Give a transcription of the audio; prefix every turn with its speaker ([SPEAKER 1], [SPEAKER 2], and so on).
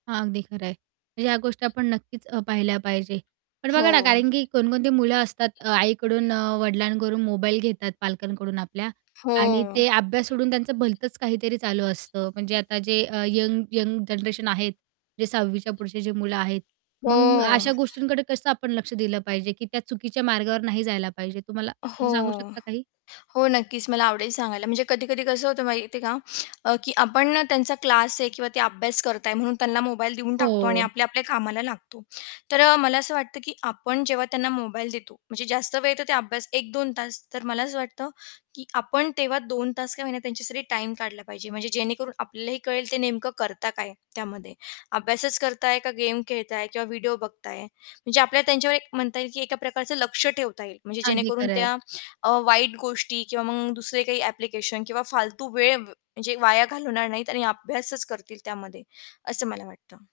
[SPEAKER 1] हां, अगदी खरं आहे. म्हणजे या गोष्टी आपण नक्कीच अ, पाहिल्या पाहिजे. पण
[SPEAKER 2] हो.
[SPEAKER 1] बघा ना, कारण की कोणकोणती मुलं असतात अ, आईकडून, अ, वडिलांकडून मोबाईल घेतात, पालकांकडून आपल्या
[SPEAKER 2] हो.
[SPEAKER 1] आणि ते अभ्यास सोडून त्यांचं भलतंच काहीतरी चालू असतं. म्हणजे आता जे अ, यंग यंग जनरेशन आहेत, जे 6वी च्या पुढचे जे मुलं आहेत.
[SPEAKER 2] हो.
[SPEAKER 1] मग अशा गोष्टींकडे कसं आपण लक्ष दिलं पाहिजे, की त्या चुकीच्या मार्गावर नाही जायला पाहिजे? तुम्हाला तुम्ही सांगू
[SPEAKER 2] हो.
[SPEAKER 1] शकता काही?
[SPEAKER 2] हो, नक्कीच. मला आवडेल सांगायला. म्हणजे कधी-कधी कसं होतं माहिती आहे का, की आपण ना, त्यांचा क्लास आहे किंवा ते अभ्यास करत आहे म्हणून त्यांना मोबाईल देऊन टाकतो आणि
[SPEAKER 1] हो.
[SPEAKER 2] आपल्या-आपल्या कामाला लागतो. तर अ, मला असं वाटतं, की आपण जेव्हा त्यांना मोबाईल देतो म्हणजे जास्त वेळ येतो ते अभ्यास 1-2 तास, तर मला असं वाटतं की आपण तेव्हा 2 तास का होईना त्यांच्यासाठी टाईम काढला पाहिजे. म्हणजे जेणेकरून आपल्यालाही कळेल, ते नेमकं करता काय त्यामध्ये? अभ्यासच करताये? का गेम खेळताये? किंवा व्हिडिओ बघताये? म्हणजे आपल्याला त्यांच्यावर एक म्हणता येईल, की एका प्रकारचं लक्ष ठेवता येईल म्हणजे
[SPEAKER 1] अगदी
[SPEAKER 2] जेणेकरून
[SPEAKER 1] खरं आहे.
[SPEAKER 2] त्या अ, वाईट गोष्टी किंवा मग दुसरे काही ॲप्लिकेशन किंवा फालतू वेळ म्हणजे वाया घालवणार नाहीत आणि अभ्यासच करतील त्यामध्ये, असं मला वाटतं.